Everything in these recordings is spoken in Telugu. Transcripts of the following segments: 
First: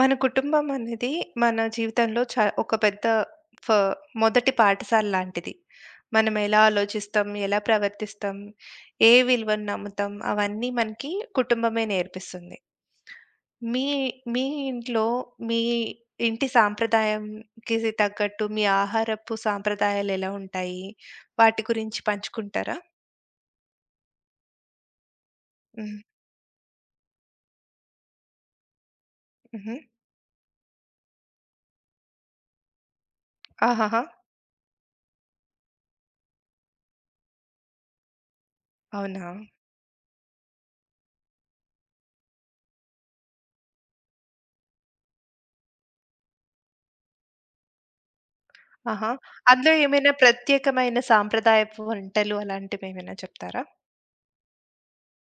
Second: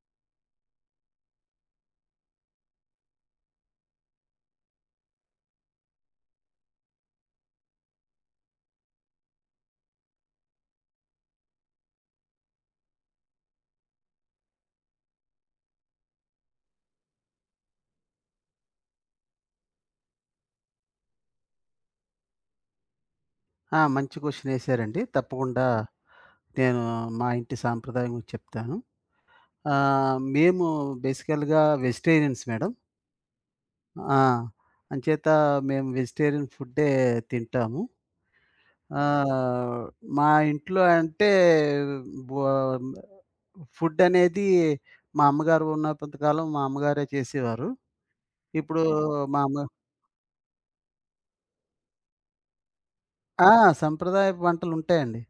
మన కుటుంబం అనేది మన జీవితంలో ఒక పెద్ద ఫ మొదటి పాఠశాల లాంటిది. మనం ఎలా ఆలోచిస్తాం, ఎలా ప్రవర్తిస్తాం, ఏ విలువను నమ్ముతాం అవన్నీ మనకి కుటుంబమే నేర్పిస్తుంది. మీ మీ ఇంట్లో మీ ఇంటి సాంప్రదాయంకి తగ్గట్టు మీ ఆహారపు సాంప్రదాయాలు ఎలా ఉంటాయి? వాటి గురించి పంచుకుంటారా? మంచి క్వెషనేసారండి. తప్పకుండా హ్మ్. నేను మా ఇంటి సాంప్రదాయం గురించి చెప్తాను. హుహు. మేము బేసికల్‌గా వెజిటేరియన్స్ మేడం. ఆహాహా! ఆ! అంచేత మేము వెజిటేరియన్ ఫుడ్డే తింటాము. అవునా? ఆహ్, మా ఇంట్లో అంటే బొ ఫుడ్డనేది మా అమ్మగారు ఉన్నంత కాలం మా అమ్మగారే చేసేవారు. ఇప్పుడు ఆహా! మా అమ్మ అందులో ఏమైనా ప్రత్యేకమైన సాంప్రదాయపు వంటలు అలాంటివేమైనా ఆ! చెప్తారా? సంప్రదాయపు వంటలుంటాయండి.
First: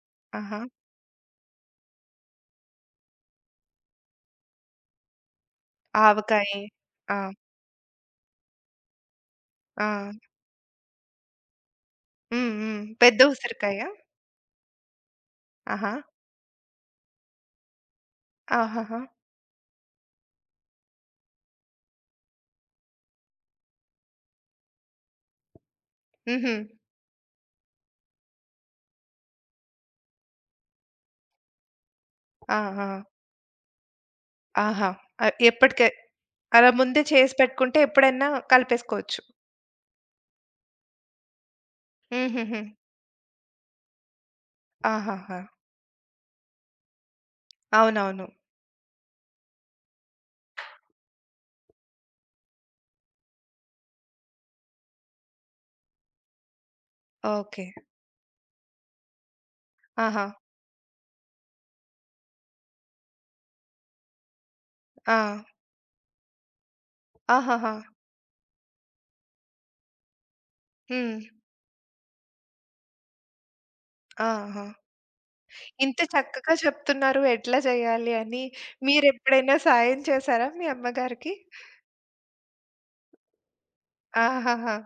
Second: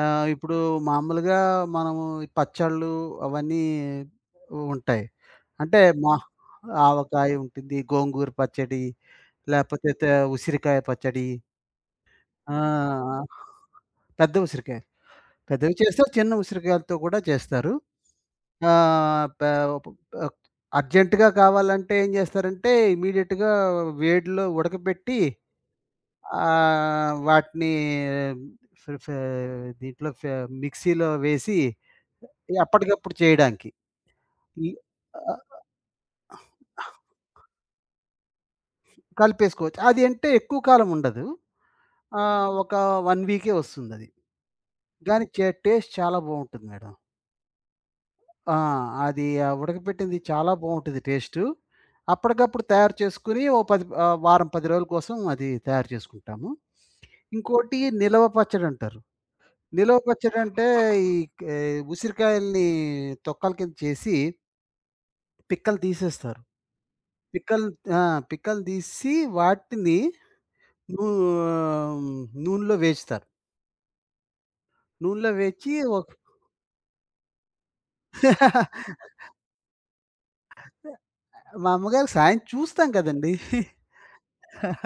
ఇప్పుడు ఆహా! మామూలుగా మనము పచ్చళ్ళు అవన్నీ ఉంటాయి. అంటే మా ఆవకాయ. ఆ! ఆవకాయ ఉంటుంది, గోంగూర పచ్చడి, ఆ! లేపోతే ఉసిరికాయ పచ్చడి. హ్మ్. హ్మ్. పెద్ద ఆ! ఉసిరికాయ? పెద్ద ఉసిరికాయ. పెద్దవి ఆహా! చేస్తారు, చిన్న ఉసిరికాయలతో కూడా చేస్తారు. ఆ! ఆహాహా! ప ప్ అర్జెంట్‌గా కావాలంటే ఏం చేస్తారంటే ఇమ్మీడియేట్‌గా వేడిలో ఉడకబెట్టి హుహు. వాటిని ఫ్ ఫ్ దీంట్లో ఫ్ మిక్సీలో వేసి ఆ! ఆ! అప్పటికప్పుడు చేయడానికి. ఈ ఆహా! ఆహ్, ఎప్పటికే అలా ముందే చేసి పెట్టుకుంటే ఎప్పుడైనా కలిపేసుకోవచ్చు. కలిపేసుకోవచ్చు. అది అంటే ఎక్కువ కాలం ఉండదు. హుహుహు. ఒక 1 వీకే వస్తుందది. గానీ ఆహాహా! టేస్ట్ చాలా బావుంటుంది మేడం. అవునవును. ఆ! అది ఆ ఉడకపెట్టింది చాలా బావుంటది టేస్టు. అప్పటికప్పుడు తయారు చేసుకొని ఓ 10 వారం, 10 రోజుల కోసం అది తయారు చేసుకుంటాము. ఓకే. ఇంకోటి నిలవ పచ్చడంటారు. నిలవ ఆహా! పచ్చడంటే ఈ కే ఉసిరికాయల్ని తొక్కల కింద చేసి ఆ! పిక్కలు తీసేస్తారు. పిక్కలు ఆహాహా! ఆ! పిక్కలు తీసి వాటిని నూ హ్మ్. నూనెలో వేస్తారు. ఆహా! నూనెలో వేచి ఇంత ఒక చక్కగా చెప్తున్నారు ఎట్లా చేయాలి అని. మీరెప్పుడైనా సాయం చేశారా మీ అమ్మగారికి? మా అమ్మగారికి సాయం చూస్తాం కదండీ! ఆహాహా!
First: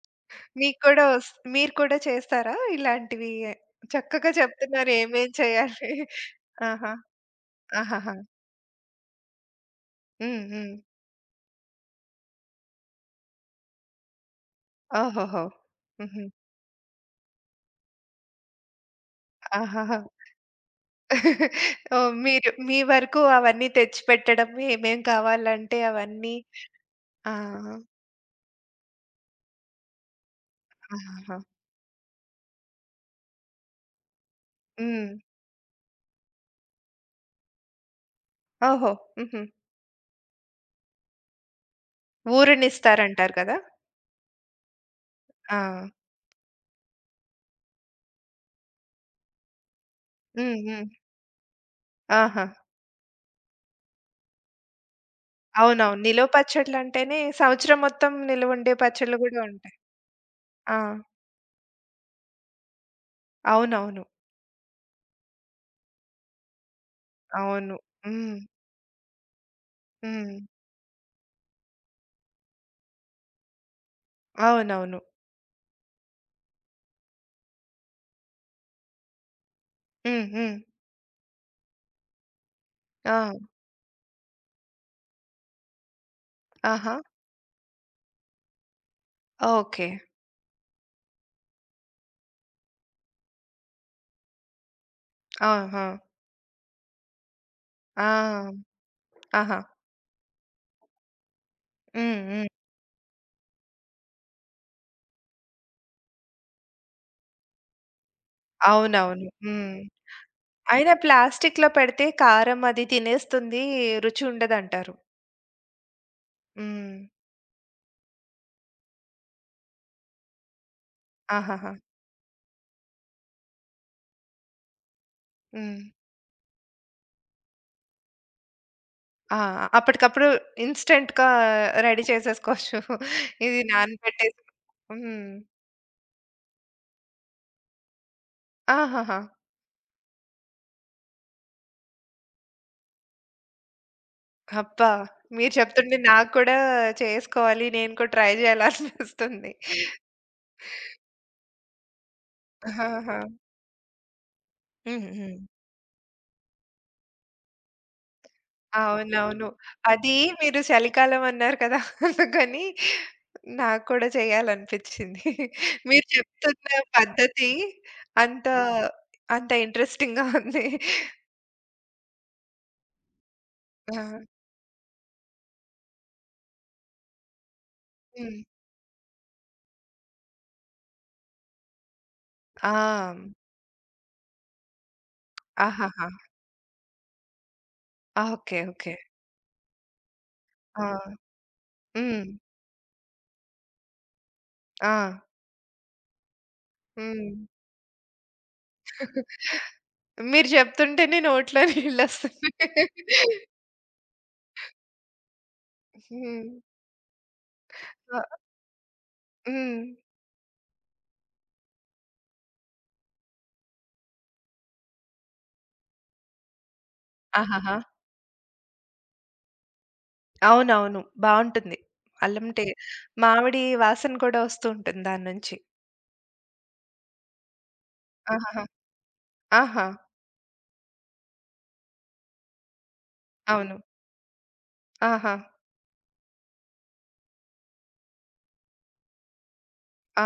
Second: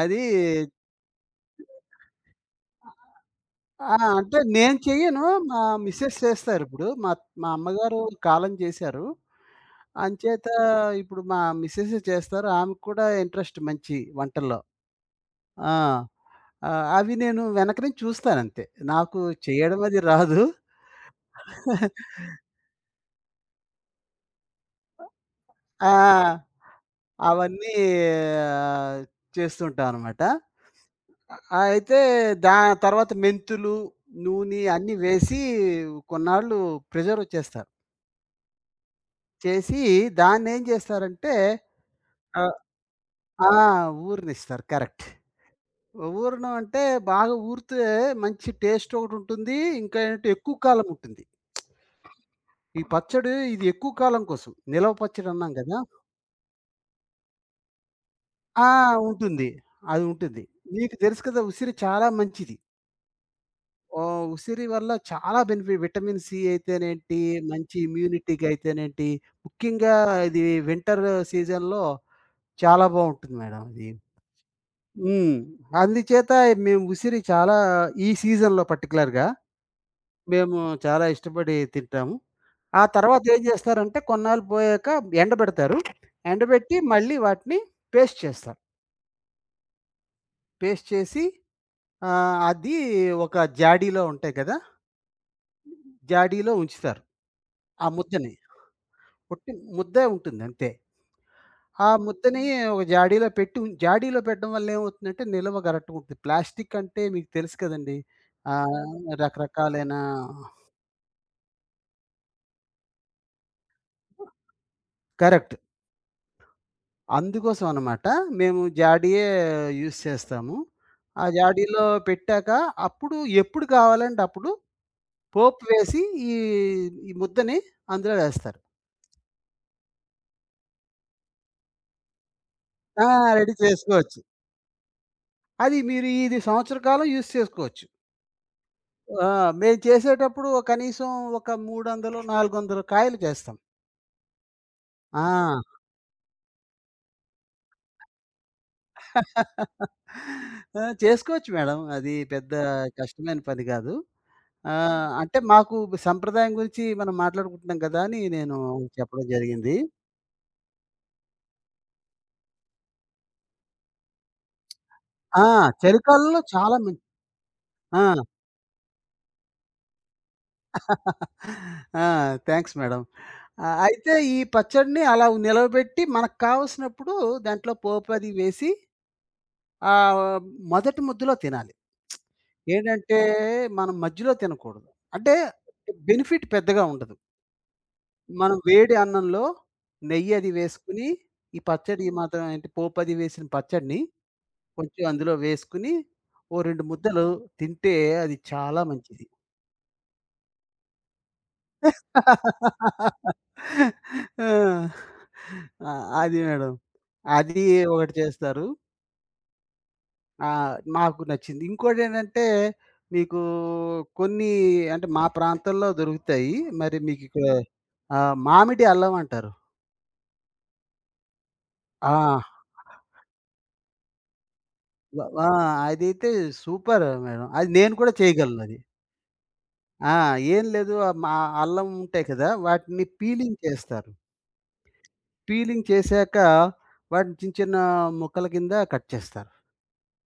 అది మీకు కూడా మీరు కూడా చేస్తారా ఇలాంటివి? చక్కగా అంటే నేను చెప్తున్నారు చెయ్యను. ఏమేం మా చేయాలి. మిసెస్ చేస్తారిప్పుడు. ఆహా! మా మా అమ్మగారు ఆహాహా! కాలం చేశారు. హ్మ్. అంచేత హ్మ్. ఇప్పుడు మా మిసెసే చేస్తారు. ఆమెకు కూడా ఇంట్రెస్ట్ మంచి వంటల్లో. ఓహోహో! ఆ! హుహు. అవి నేను వెనక నుంచి చూస్తానంతే. నాకు చేయడం అది ఆహాహా! రాదు. ఓహ్! మీరు మీ వరకు అవన్నీ తెచ్చిపెట్టడం ఏమేం కావాలంటే అవన్నీ. ఆ! ఆ! అవన్నీ ఆహ్, చేస్తుంటామనమాట. ఆహాహా! ఆ! అయితే దా తర్వాత మెంతులు, నూనె అన్నీ హ్మ్. వేసి కొన్నాళ్ళు ప్రిజర్వ్ చేస్తారు. ఓహో! హుహు. చేసి దాన్నేం చేస్తారంటే ఆ! ఊరనిస్తారంటారు ఆ! కదా! ఊరనిస్తారు. కరెక్ట్. ఆ! ఊరడం అంటే బాగా ఊరితే మంచి టేస్ట్ ఒకటుంటుంది. ఇంకా ఏంటంటే హ్మ్. ఎక్కువ హ్మ్. కాలం ఉంటుంది. ఆహా! ఈ పచ్చడి ఇది ఎక్కువ కాలం కోసం. నిలవ పచ్చడి అన్నాం కదా! అవునవును. నిలువ పచ్చడ్లంటేనే సంవత్సరం మొత్తం ఆ! నిలువుండే పచ్చళ్ళు గూడా ఉంటుంది. ఉంటాయి. అది ఉంటుంది. ఆ! మీకు తెలుసు కదా! ఉసిరి చాలా మంచిది. అవునవును. ఉసిరి వల్ల చాలా విటమిన్ సి అయితేనేంటి, మంచి అవును. హ్మ్. ఇమ్యూనిటీకి అయితేనేంటి, ముఖ్యంగా హ్మ్. ఇది వింటర్ సీజన్‌లో చాలా బావుంటుంది మేడం అది. అవునవును. హ్మ్. అందుచేత మేము ఉసిరి చాలా ఈ సీజన్‌లో పర్టిక్యులర్‌గా హ్మ్. హ్మ్. మేము చాలా ఇష్టపడి తింటాము. ఆ ఆ! తర్వాత ఏం చేస్తారంటే కొన్నాళ్ళు పోయాక ఎండబెడతారు. ఎండబెట్టి ఆహా! మళ్ళీ వాటిని పేస్ట్ చేస్తారు. ఓకే. పేస్ట్ చేసి అది ఒక జాడీలో ఉంటాయి కదా! ఆహా! జాడీలో ఉంచుతారు. ఆ ముద్దని. ఆ! పొట్టి ఆహా! ముద్దే ఉంటుంది అంతే. ఆ హ్మ్. ముద్దని హ్మ్. ఒక జాడీలో పెట్టి జాడీలో పెట్టడం వల్ల ఏమవుతుందంటే నిల్వ గరటుగా ఉంటుంది. ప్లాస్టిక్ అంటే మీకు తెలుసు కదండీ! ఆహ్, అవునవును. హ్మ్. రకరకాలైన అయినా ప్లాస్టిక్‌లో పెడితే కారం అది తినేస్తుంది. రుచి ఉండదంటారు. కరెక్ట్. హ్మ్. అందుకోసం అన్నమాట. మేము జాడీయే యూజ్ చేస్తాము. ఆ ఆహాహా! జాడీలో పెట్టాక అప్పుడు ఎప్పుడు కావాలంటే అప్పుడు పోపు హ్మ్. వేసి ఈ, ఈ ముద్దని అందులో వేస్తారు. ఆ! అప్పటికప్పుడు ఇన్‌స్టంట్‌గా రెడీ చేసేసుకోవచ్చు. ఆ! రెడీ ఇది చేసుకోవచ్చు. నానబెట్టేసి హ్మ్. అది మీరు ఇది సంవత్సర కాలం యూజ్ చేసుకోవచ్చు. ఆహాహా! ఆ! మేము చేసేటప్పుడు కనీసం ఒక 300, 400 కాయలు చేస్తాం. అబ్బా! మీరు ఆ! చెప్తుంటే నాకు కూడా చేసుకోవాలి. నేను కూడా ట్రై చేయాలనిపిస్తుంది. చేసుకోవచ్చు మేడం. అది పెద్ద ఆహాహా! కష్టమైన పని కాదు. హ్మ్. అంటే హ్మ్. మాకు సంప్రదాయం గురించి మనం మాట్లాడుకుంటున్నాం కదా! అని నేను చెప్పడం అవునవును. జరిగింది. అది మీరు చలికాలం అన్నారు కదా! అందుకని నాకు కూడా చేయాలనిపించింది. ఆ! మీరు చలికాలంలో చెప్తున్న చాలా పద్ధతి ఆ! అంత అంత ఇంట్రెస్టింగ్‌గా ఉంది. ఆ! Thanks madam. అయితే ఆ! ఈ పచ్చడిని అలా నిలవబెట్టి మనకు కావాల్సినప్పుడు దాంట్లో పోపు అది హ్మ్. వేసి ఆహ్, మొదటి ముద్దలో తినాలి. ఆ! ఏంటంటే, మనం మధ్యలో తినకూడదు. అంటే ఆహాహా! బెనిఫిట్ పెద్దగా ఉండదు. ఆ! మనం ఓకే. వేడి ఓకే. అన్నంలో నెయ్యి అది ఆ! వేసుకొని, ఈ పచ్చడి ఈ హ్మ్. మాత్రం ఏంటి పోపది వేసిన పచ్చడిని ఆ! కొంచెం అందులో వేసుకొని, ఓ 2 ముద్దలు హ్మ్. తింటే అది చాలా మంచిది. మీరు చెప్తుంటేనే నోట్లో నీళ్ళొస్తున్నాయి. ఆ! ఆ! అది హ్మ్. మేడం. అది ఒకటి ఆ! చేస్తారు. హ్మ్. ఆ! మాకు నచ్చింది. ఇంకోటేంటంటే, మీకు కొన్ని అంటే మా ప్రాంతంలో దొరుకుతాయి. మరి మీకిక్కడ ఆహాహా! మామిడి అల్లం అంటారు. అవునవును. బావుంటుంది. ఆ! అల్లం మామిడి వాసన కూడా వస్తూ ఉంటుంది వ దాని ఆ! నుంచి. అదైతే సూపర్ మేడం. అది నేను కూడా ఆహాహా! చేయగలనది. ఆహా! ఆ! ఏం లేదు మా అల్లం ఉంటాయి కదా! వాటిని పీలింగ్ అవును. చేస్తారు. ఆహా! పీలింగ్ చేశాక వాటిని చిన్న, చిన్న ముక్కల కింద కట్ చేస్తారు. ఆ!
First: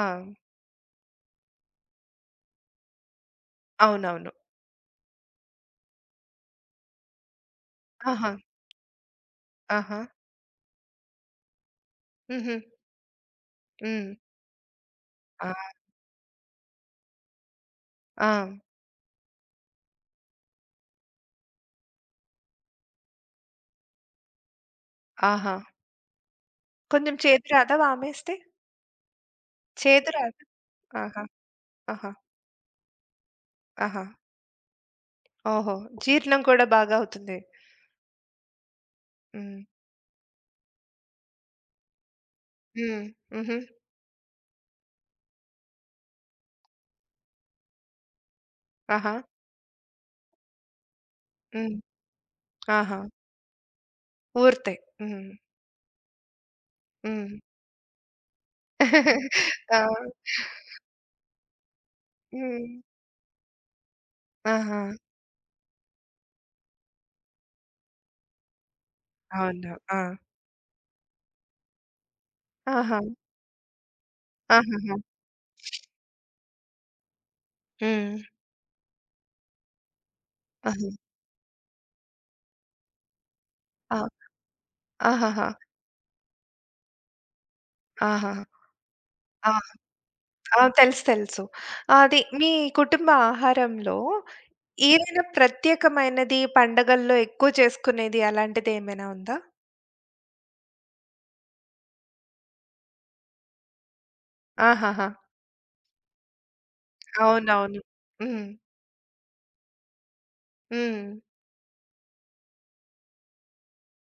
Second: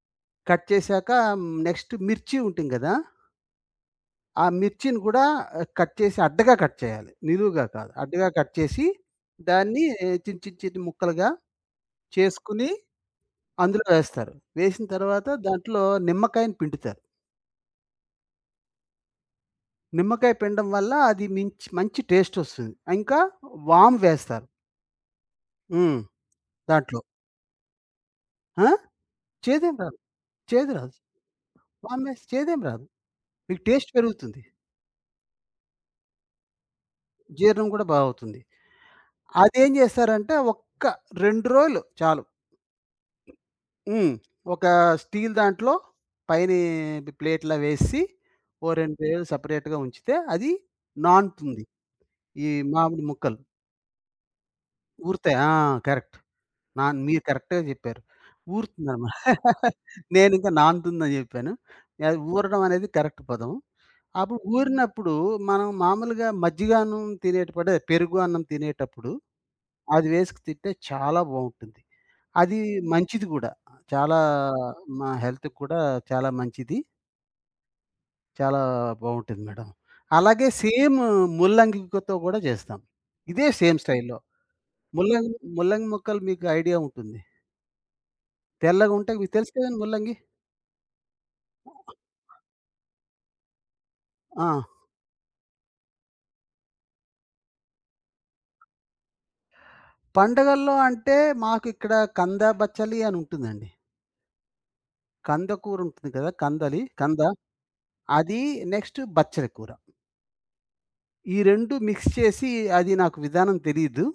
కట్ చేశాక నెక్స్ట్ మిర్చి ఉంటుంది గదా! అవునవును. ఆ మిర్చిని కూడా కట్ చేసి అడ్డగా కట్ చేయాలి. నిలువుగా కాదు. అడ్డగా ఆహా! కట్ చేసి దాన్ని ఆహా! చిన్న చిన్న చిన్న ముక్కలుగా హుహు. చేసుకొని అందులో హ్మ్. వేస్తారు. వేసిన తర్వాత ఆ! దాంట్లో నిమ్మకాయని పిండుతారు. ఆ! నిమ్మకాయ పిండడం వల్ల అది మించి మంచి టేస్ట్ వస్తుంది. ఇంకా వాము వేస్తారు. ఆహా! హ్మ్. దాంట్లో. కొంచెం చేదు రాదా వామేస్తే? ఆ! చేదేం రాదు. చేదు రాదా? చేదు రాదు. ఆహా! వాము ఆహా! వేస్తే చేదేం రాదు. మీకు టేస్ట్ ఆహా! పెరుగుతుంది. ఓహో! జీర్ణం కూడా బాగా అవుతుంది. జీర్ణం కూడా బావుతుంది. హ్మ్. అదేం చేస్తారంటే ఒక్క 2 రోజులు చాలు. హ్మ్. హుహు. హ్మ్. ఒక స్టీల్ దాంట్లో పైని ప్లేట్‌లా వేసి, ఓ 2 ఆహా! వేలు సెపరేట్‌గా ఉంచితే అది నానుతుంది. హ్మ్. ఈ ఆహా! మామిడి ముక్కలు. ఊరుతాయి. హ్మ్. ఊరుతాయి. కరెక్ట్. మీరు హ్మ్. కరెక్ట్‌గా చెప్పారు. ఊరుతుందనమాట. ఆ! నేనింకా నానుతుందని జెప్పాను. అది ఊరడం హ్మ్. అనేది కరెక్ట్ పదం. అప్పుడు ఆహా! ఊరినప్పుడు మనం మామూలుగా మజ్జిగ అన్నం తినేటప్పుడే పెరుగు అన్నం తినేటప్పుడు అవును. ఆ! అది వేసుకు తింటే చాలా బావుంటుంది. అది ఆహా! మంచిది గూడా. చాలా ఆహాహా! మా హెల్త్‌కి కూడా చాలా మంచిది. హ్మ్. చాలా బావుంటుంది మేడం. అలాగే ఆహా! సేమ్ ముల్లంగితో గూడా జేస్తాం. ఇదే సేమ్ ఆ! స్టైల్‌లో. ముల్లంగి ఆహాహా! ముల్లంగి ముక్కలు మీకు ఐడియా ఉంటుంది. ఆహాహా! తెల్లగుంటాయి. మీకు తెలుసు ఆ! కదండీ ముల్లంగి. ఆ! తెలుసు, తెలుసు. అది మీ కుటుంబ ఆహారంలో ఆ! ఏదైనా ప్రత్యేకమైనది పండగల్లో ఎక్కువ చేసుకునేది అలాంటిది ఏమైనా ఉందా? పండగల్లో అంటే మాకు ఇక్కడ కంద బచ్చలి అని ఉంటుందండి. ఆహాహా! కంద కూర ఉంటుంది కదా! కందలి కంద. అవునవును. అది హ్మ్. నెక్స్ట్ బచ్చలి కూర. హ్మ్. ఈ 2 మిక్స్ చేసి అది నాకు విధానం తెలీదు.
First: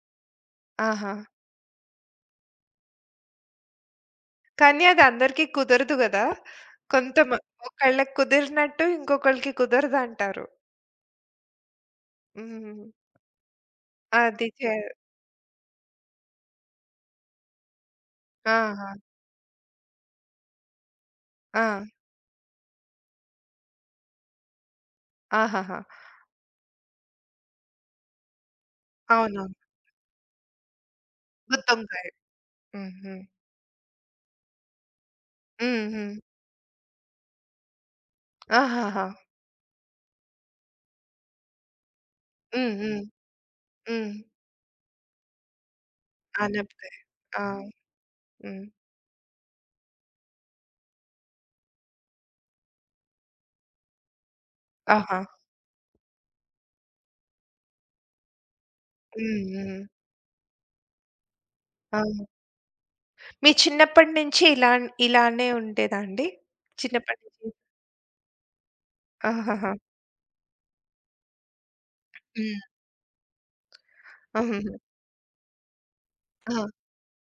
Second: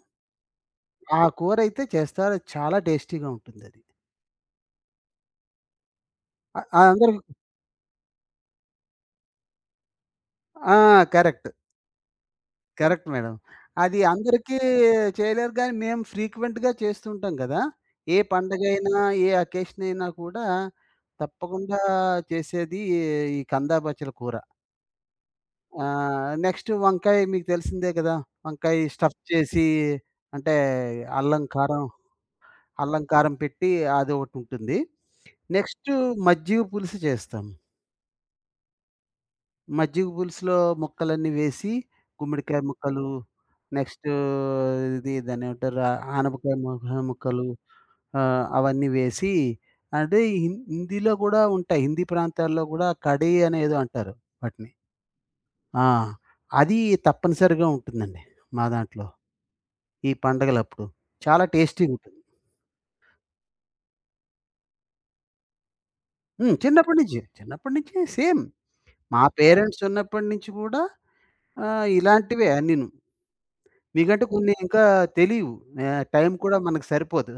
ఆహా! ఆ కూరైతే చేస్తారు. చాలా టేస్టీగా ఉంటుందది. కానీ అది అందరికీ కుదరదు గదా! అ అందరికి కొంతమ ఒకళ్ళకి కుదిరినట్టు ఇంకొకళ్ళకి కుదరదంటారు. అందరికి కరెక్ట్. హ్మ్. Correct madam. అది అది అందరికీ చే చేయలేరు గానీ, మేము ఫ్రీక్వెంట్‌గా చేస్తుంటాం గదా! ఏ ఆహా! పండగైనా, ఏ అకేషన్ అయినా కూడా ఆ! తప్పకుండా చేసేది ఈ కందా బచ్చల కూర. ఆహాహా! నెక్స్ట్ వంకాయ మీకు తెలిసిందే గదా! వంకాయ స్టఫ్ అవునవును. చేసి అంటే అల్లం, కారం గుత్తొంకాయ. హ్మ్. అల్లం, హ్మ్. కారం పెట్టి అదొకటుంటుంది. హ్మ్. నెక్స్ట్ హ్మ్. మజ్జిగ పులుసు చేస్తాం. ఆహాహా! మజ్జిగ పులుసులో ముక్కలన్నీ వేసి, గుమ్మడికాయ హ్మ్. హ్మ్. ముక్కలు, నెక్స్టు హ్మ్. ఇది దాన్నేమంటారు ఆనపకాయ ఆనపకాయ. ఆ! ముక్కలు హ్మ్. అవన్నీ వేసి అంటే హిందీలో గూడా ఉంటాయి. హిందీ ప్రాంతాల్లో గూడా కడీ అనేదో అంటారు వాటిని. ఆహా! ఆ! అది తప్పనిసరిగా ఉంటుందండి మా దాంట్లో. హ్మ్. హ్మ్. ఈ పండగలప్పుడు. చాలా టేస్టీగుంటుంది. అవును. మీ చిన్నప్పటి నుంచి ఇలానే ఉండేదా అండి? హ్మ్. చిన్నప్పటి నుంచి. చిన్నప్పటి నుంచి చిన్నప్పటి నుంచి సేమ్. మా ఆహాహా! పేరెంట్స్ ఉన్నప్పటి నుంచి గూడా ఇలాంటివే హ్మ్. అన్నీను. మీకంటే కొన్ని హుహు. ఇంకా తెలీవు. టైం కూడా ఆ! మనకు సరిపోదు.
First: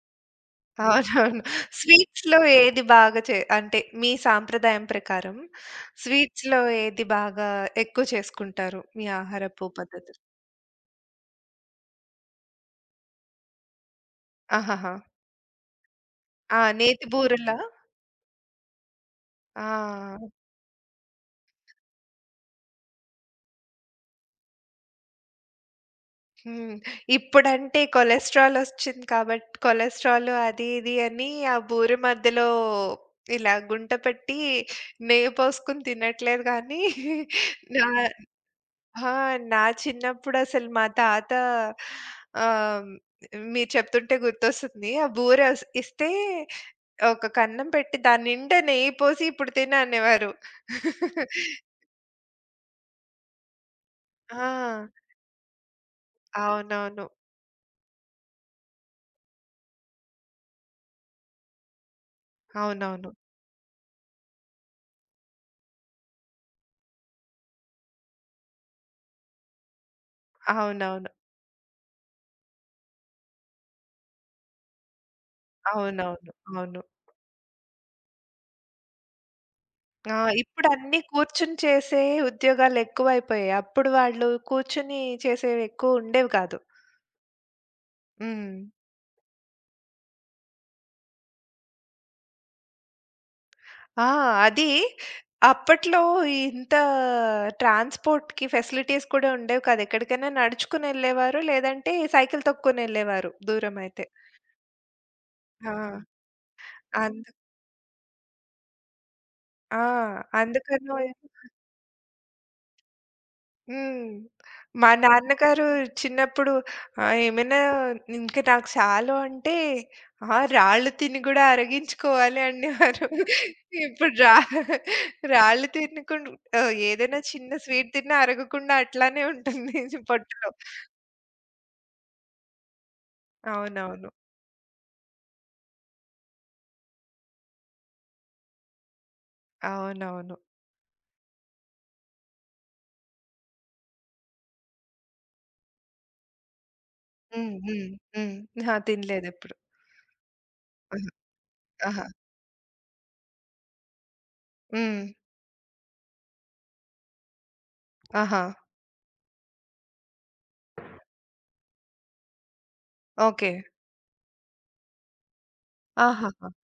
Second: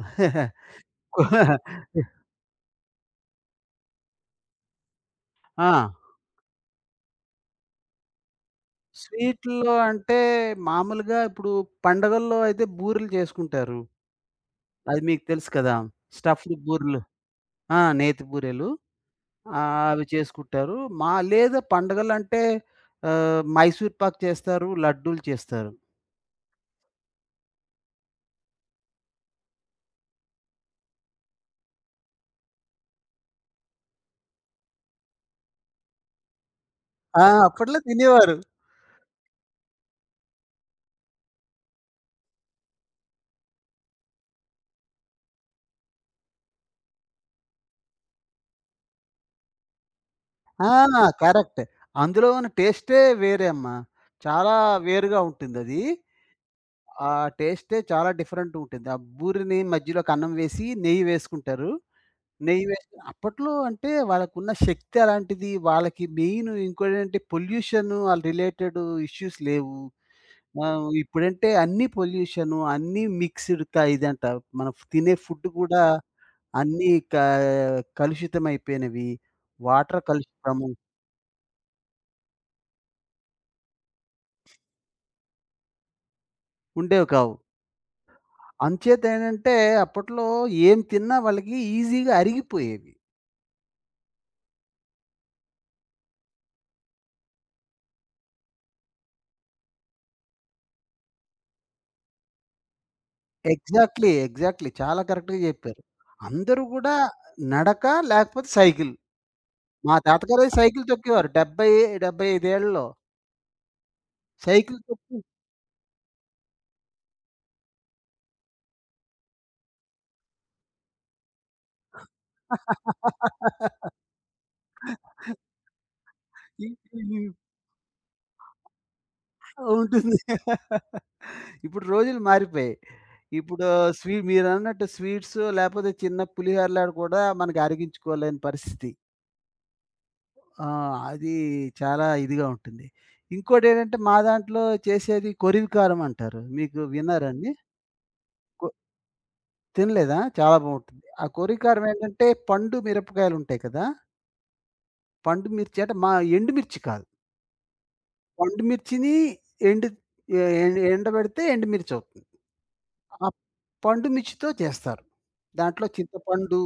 అవునవును. స్వీట్స్‌లో ఏది బాగా అంటే మీ సాంప్రదాయం ప్రకారం ఆ! స్వీట్స్‌లో ఏది బాగా ఎక్కువ చేసుకుంటారు? మీ ఆహారపు స్వీట్‌ల్లో అంటే పద్ధతులు? మామూలుగా ఇప్పుడు పండగల్లో అయితే బూరెలు చేసుకుంటారు. ఆహాహా! అది మీకు తెలుసు కదా! స్టఫ్డ్ ఆ! బూరెలు. నేతి బూరెలా? నేతి బూరెలు. అవి ఆ! చేసుకుంటారు. మా లేదా పండగలంటే మైసూర్ పాక్ చేస్తారు, లడ్డూలు చేస్తారు. హ్మ్. ఇప్పుడంటే కొలెస్ట్రాల్ ఒచ్చింది కాబట్టి కొలెస్ట్రాల్ అది ఇది అని ఆ బూరె మధ్యలో ఇలా గుంట పెట్టి నెయ్యి పోసుకొని తినట్లేదు గానీ అప్పట్లో నా తినేవారు. ఆ! నా చిన్నప్పుడసలు మా తాత, ఆహ్, మీరు చెప్తుంటే గుర్తొస్తుంది. ఆ బూరె ఇస్తే ఒక కన్నం పెట్టి దాని నిండా నెయ్యి పోసి ఇప్పుడు తిను అనేవారు. ఆ! కరెక్ట్. అందులో ఉన్న టేస్టే వేరే అమ్మా. ఆ! చాలా వేరుగా ఉంటుందది. అవునవును. ఆ టేస్టే చాలా డిఫరెంట్ ఉంటుంది. ఆ బూరిని మధ్యలోకి అన్నం వేసి నెయ్యి వేసుకుంటారు. నెయ్యి వేసి అవునవును. అప్పట్లో అంటే వాళ్ళకున్న శక్తి అలాంటిది. వాళ్ళకి మెయిన్ ఇంకోటేంటంటే పొల్యూషన్ ఆల్ రిలేటెడ్ ఇష్యూస్ లేవు. అవునవును. ఇప్పుడంటే అన్నీ పొల్యూషను, అన్నీ మిక్స్‌డ్ ఇదంట. మనం తినే ఫుడ్ కూడా అవునవును. అవును. అన్నీ కలుషితమైపోయినవి. వాటర్ ఆ! ఇప్పుడు కలుషితము అన్నీ కూర్చొని చేసే ఉద్యోగాలెక్కువైపోయాయి. అప్పుడు వాళ్ళు కూర్చొని చేసేవెక్కువ ఉండేవి కాదు. ఉండేవి కావు. హ్మ్. అంచేతేంటంటే అప్పట్లో ఏం తిన్నా వాళ్ళకి ఈజీగా అరిగిపోయేవి. ఆ! అది అప్పట్లో ఇంత ట్రాన్స్‌పోర్ట్‌కి ఫెసిలిటీస్ కూడా ఉండేవి కాదు. ఎక్కడికైనా నడుచుకొనెళ్ళేవారు. లేదంటే సైకిల్ తొక్కుకొనెళ్ళేవారు దూరమైతే. ఎగ్జాక్ట్‌లీ. ఎగ్జాక్ట్‌లీ. చాలా కరెక్ట్‌గా ఆ! చెప్పారు. అందరూ గూడా అందు నడక లేకపోతే సైకిల్. ఆ! మా తాతగారే సైకిల్ అందుకనో తొక్కేవారు. 70, 75 ఏళ్లలో హ్మ్. సైకిల్ మా తొక్కి నాన్నగారు చిన్నప్పుడు ఏమైనా ఇంక నాకు చాలు అంటే, "ఆ! రాళ్ళు తిని గూడా అరిగించుకోవాలి" అనేవారు. ఇప్పుడు రాళ్ళు తినకుండ ఇ ఇ ఏదైనా చిన్న స్వీట్ తిన్నా అరగకుండా అట్లానే ఉంటుంది ఉంటుంది. పొట్టలో. ఇప్పుడు రోజులు మారిపోయాయి. ఇప్పుడు అవునవును. మీరన్నట్టు స్వీట్స్ లేపోతే చిన్న పులిహోరలాట కూడా మనకి అరిగించుకోలేని పరిస్థితి. అవునవును. ఆ! అది చాలా ఇదిగా ఉంటుంది. ఇంకోటేంటంటే మా దాంట్లో చేసేది కొరివికారం అంటారు. మీకు విన్నారండి? హ్మ్. హ్మ్. హ్మ్. కొ అహా! తినలేదెప్పుడు. తినలేదా? చాలా బావుంటుంది. అహా! ఆ కొరివికారం ఆహా! ఏంటంటే పండు మిరపకాయలుంటాయి కదా! హ్మ్. పండు మిర్చి అంటే మా ఎండుమిర్చి కాదు. ఆహా! పండు మిర్చిని ఎండు ఎ ఎండ ఎండబెడితే ఎండుమిర్చి అవుతుంది. ఆ ఓకే. పండు మిర్చితో చేస్తారు. దాంట్లో ఆహాహా! చింతపండు,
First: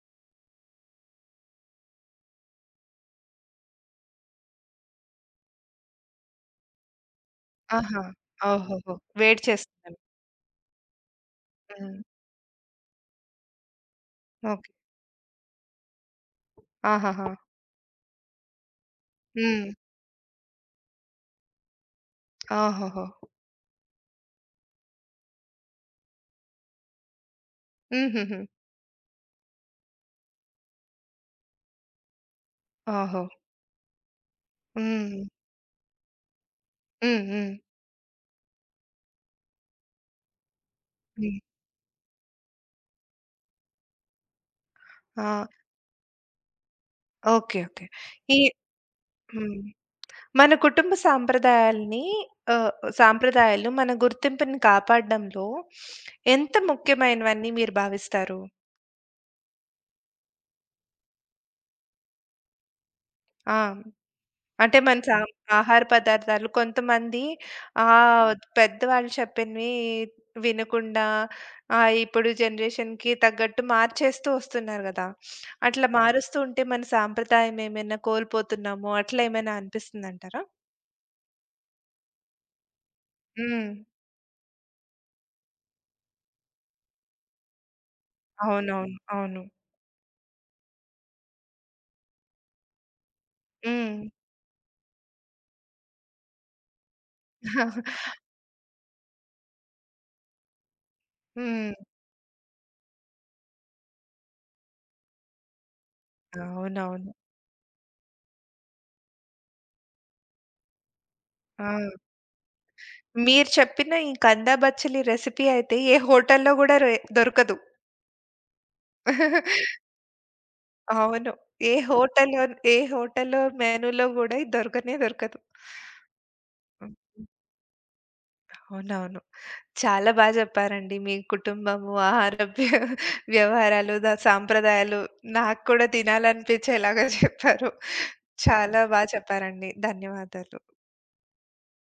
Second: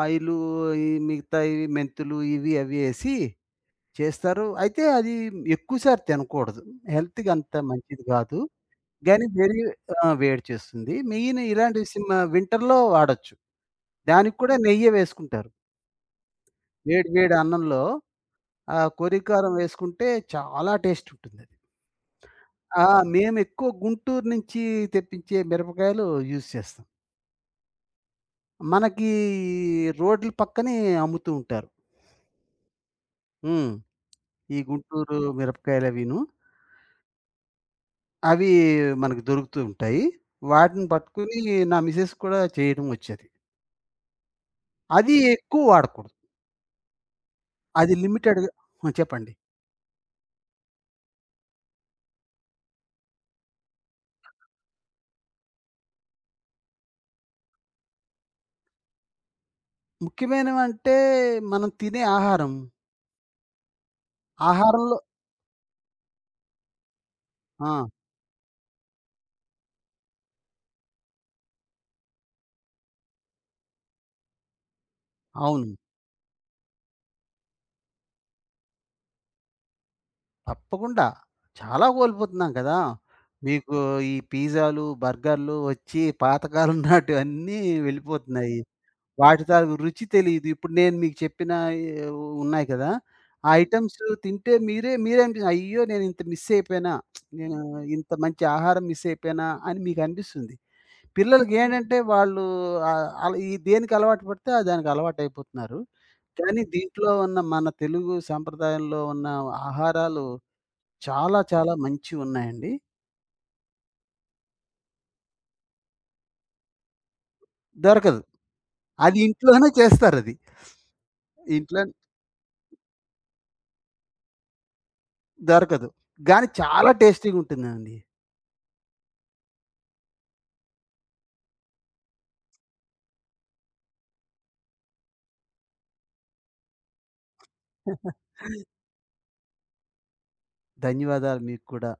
ఆయిలు, ఈ మిగతాయి మెంతులు ఇవి అవి చేస్తారు. అయితే అది ఎక్కువ సారి తినకూడదు. హెల్త్‌కి అంత ఆహా! మంచిది కాదు. ఓహోహో! గానీ వేడి చేస్తున్నాను. వేడి చేస్తుంది. మెయిన్ ఇలాంటి హ్మ్. వింటర్‌లో వాడొచ్చు. దానికి కూడా ఓకే. నెయ్యే వేసుకుంటారు. వేడి ఆహాహా! వేడి అన్నంలో ఆ కొరికారం హ్మ్. వేసుకుంటే చాలా టేస్ట్ ఉంటుందది. ఆ! ఓహోహో! మేమెక్కువ గుంటూరు నుంచి తెప్పించే మిరపకాయలు యూజ్ చేస్తాం. హుహుహు. మనకి రోడ్ల పక్కనే అమ్ముతూ ఉంటారు. ఓహో! హ్మ్. ఈ గుంటూరు హ్మ్. మిరపకాయలవిను. హ్మ్. హ్మ్. అవి మనకు దొరుకుతూ ఉంటాయి. వాటిని పట్టుకొని హ్మ్. నా మిసెస్ కూడా చేయడం వచ్చేది. అది ఆ! ఎక్కువ వాడకూడదు. ఓకే. ఓకే. అది ఈ లిమిటెడ్‌గా చెప్పండి. హ్మ్. మన కుటుంబ సాంప్రదాయాల్ని, ఆహ్, సాంప్రదాయాలు మన గుర్తింపుని కాపాడడంలో ఎంత ముఖ్యమైనవని మీరు భావిస్తారు? ముఖ్యమైనవంటే మనం తినే ఆహారం. ఆ! అంటే ఆహారంలో మన సా ఆహార పదార్థాలు కొంతమంది ఆ! ఆహ్, పెద్దవాళ్ళు చెప్పినవి వినకుండా, ఇప్పుడు జనరేషన్‌కి తగ్గట్టు మార్చేస్తూ వస్తున్నారు గదా! అవును. అట్లా మారుస్తూ ఉంటే మన సాంప్రదాయం ఏమైనా కోల్పోతున్నామో అట్లా ఏమైనా అనిపిస్తుందంటారా? తప్పకుండా. చాలా కోల్పోతున్నాం కదా! హ్మ్. మీకు ఈ పిజ్జాలు, బర్గర్‌లు వచ్చి పాతకాలం నాటివన్నీ వెళ్ళిపోతున్నాయి. అవునవును. అవును. వాటితో రుచి తెలీదు. ఇప్పుడు నేను మీకు చెప్పిన ఉన్నాయి కదా! ఆ హ్మ్. ఐటెమ్స్ తింటే మీరే మీరే అనిపిస్తుంది. అయ్యో! నేను ఇంత మిస్ అయిపోయానా? నేను ఇంత మంచి ఆహారం మిస్ అయిపోయానా? అని మీకు అనిపిస్తుంది. పిల్లలకి హ్మ్. ఏంటంటే వాళ్ళు ఆళ్ళు ఈ దేనికి అలవాటు పడితే ఆ దానికి అలవాటయిపోతున్నారు. కానీ దీంట్లో అవునవును. ఉన్న మన తెలుగు సాంప్రదాయంలో ఉన్న ఆహారాలు చాలా ఆ! చాలా మంచివున్నాయండి. మీరు చెప్పిన ఈ కందా బచ్చలి రెసిపీ అయితే ఏ హోటల్‌లో గూడా దొరకదు. దొరకదు. అది ఇంట్లోనే చేస్తారది. అవును. ఏ ఇంట్లో హోటల్‌లో ఏ హోటల్‌లో మెనూలో గూడా ఇది దొరకనే దొరకదు. దొరకదు. గానీ చాలా హ్మ్. టేస్టీగుంటుందండి. అవునవును. చాలా జెప్పారండి. మీ కుటుంబము, ఆహార వ్యవహారాలు, సాంప్రదాయాలు నాకు కూడా తినాలనిపించేలాగా చెప్పారు. చాలా చెప్పారండి. ధన్యవాదాలు. ధన్యవాదాలు మీకు కూడా.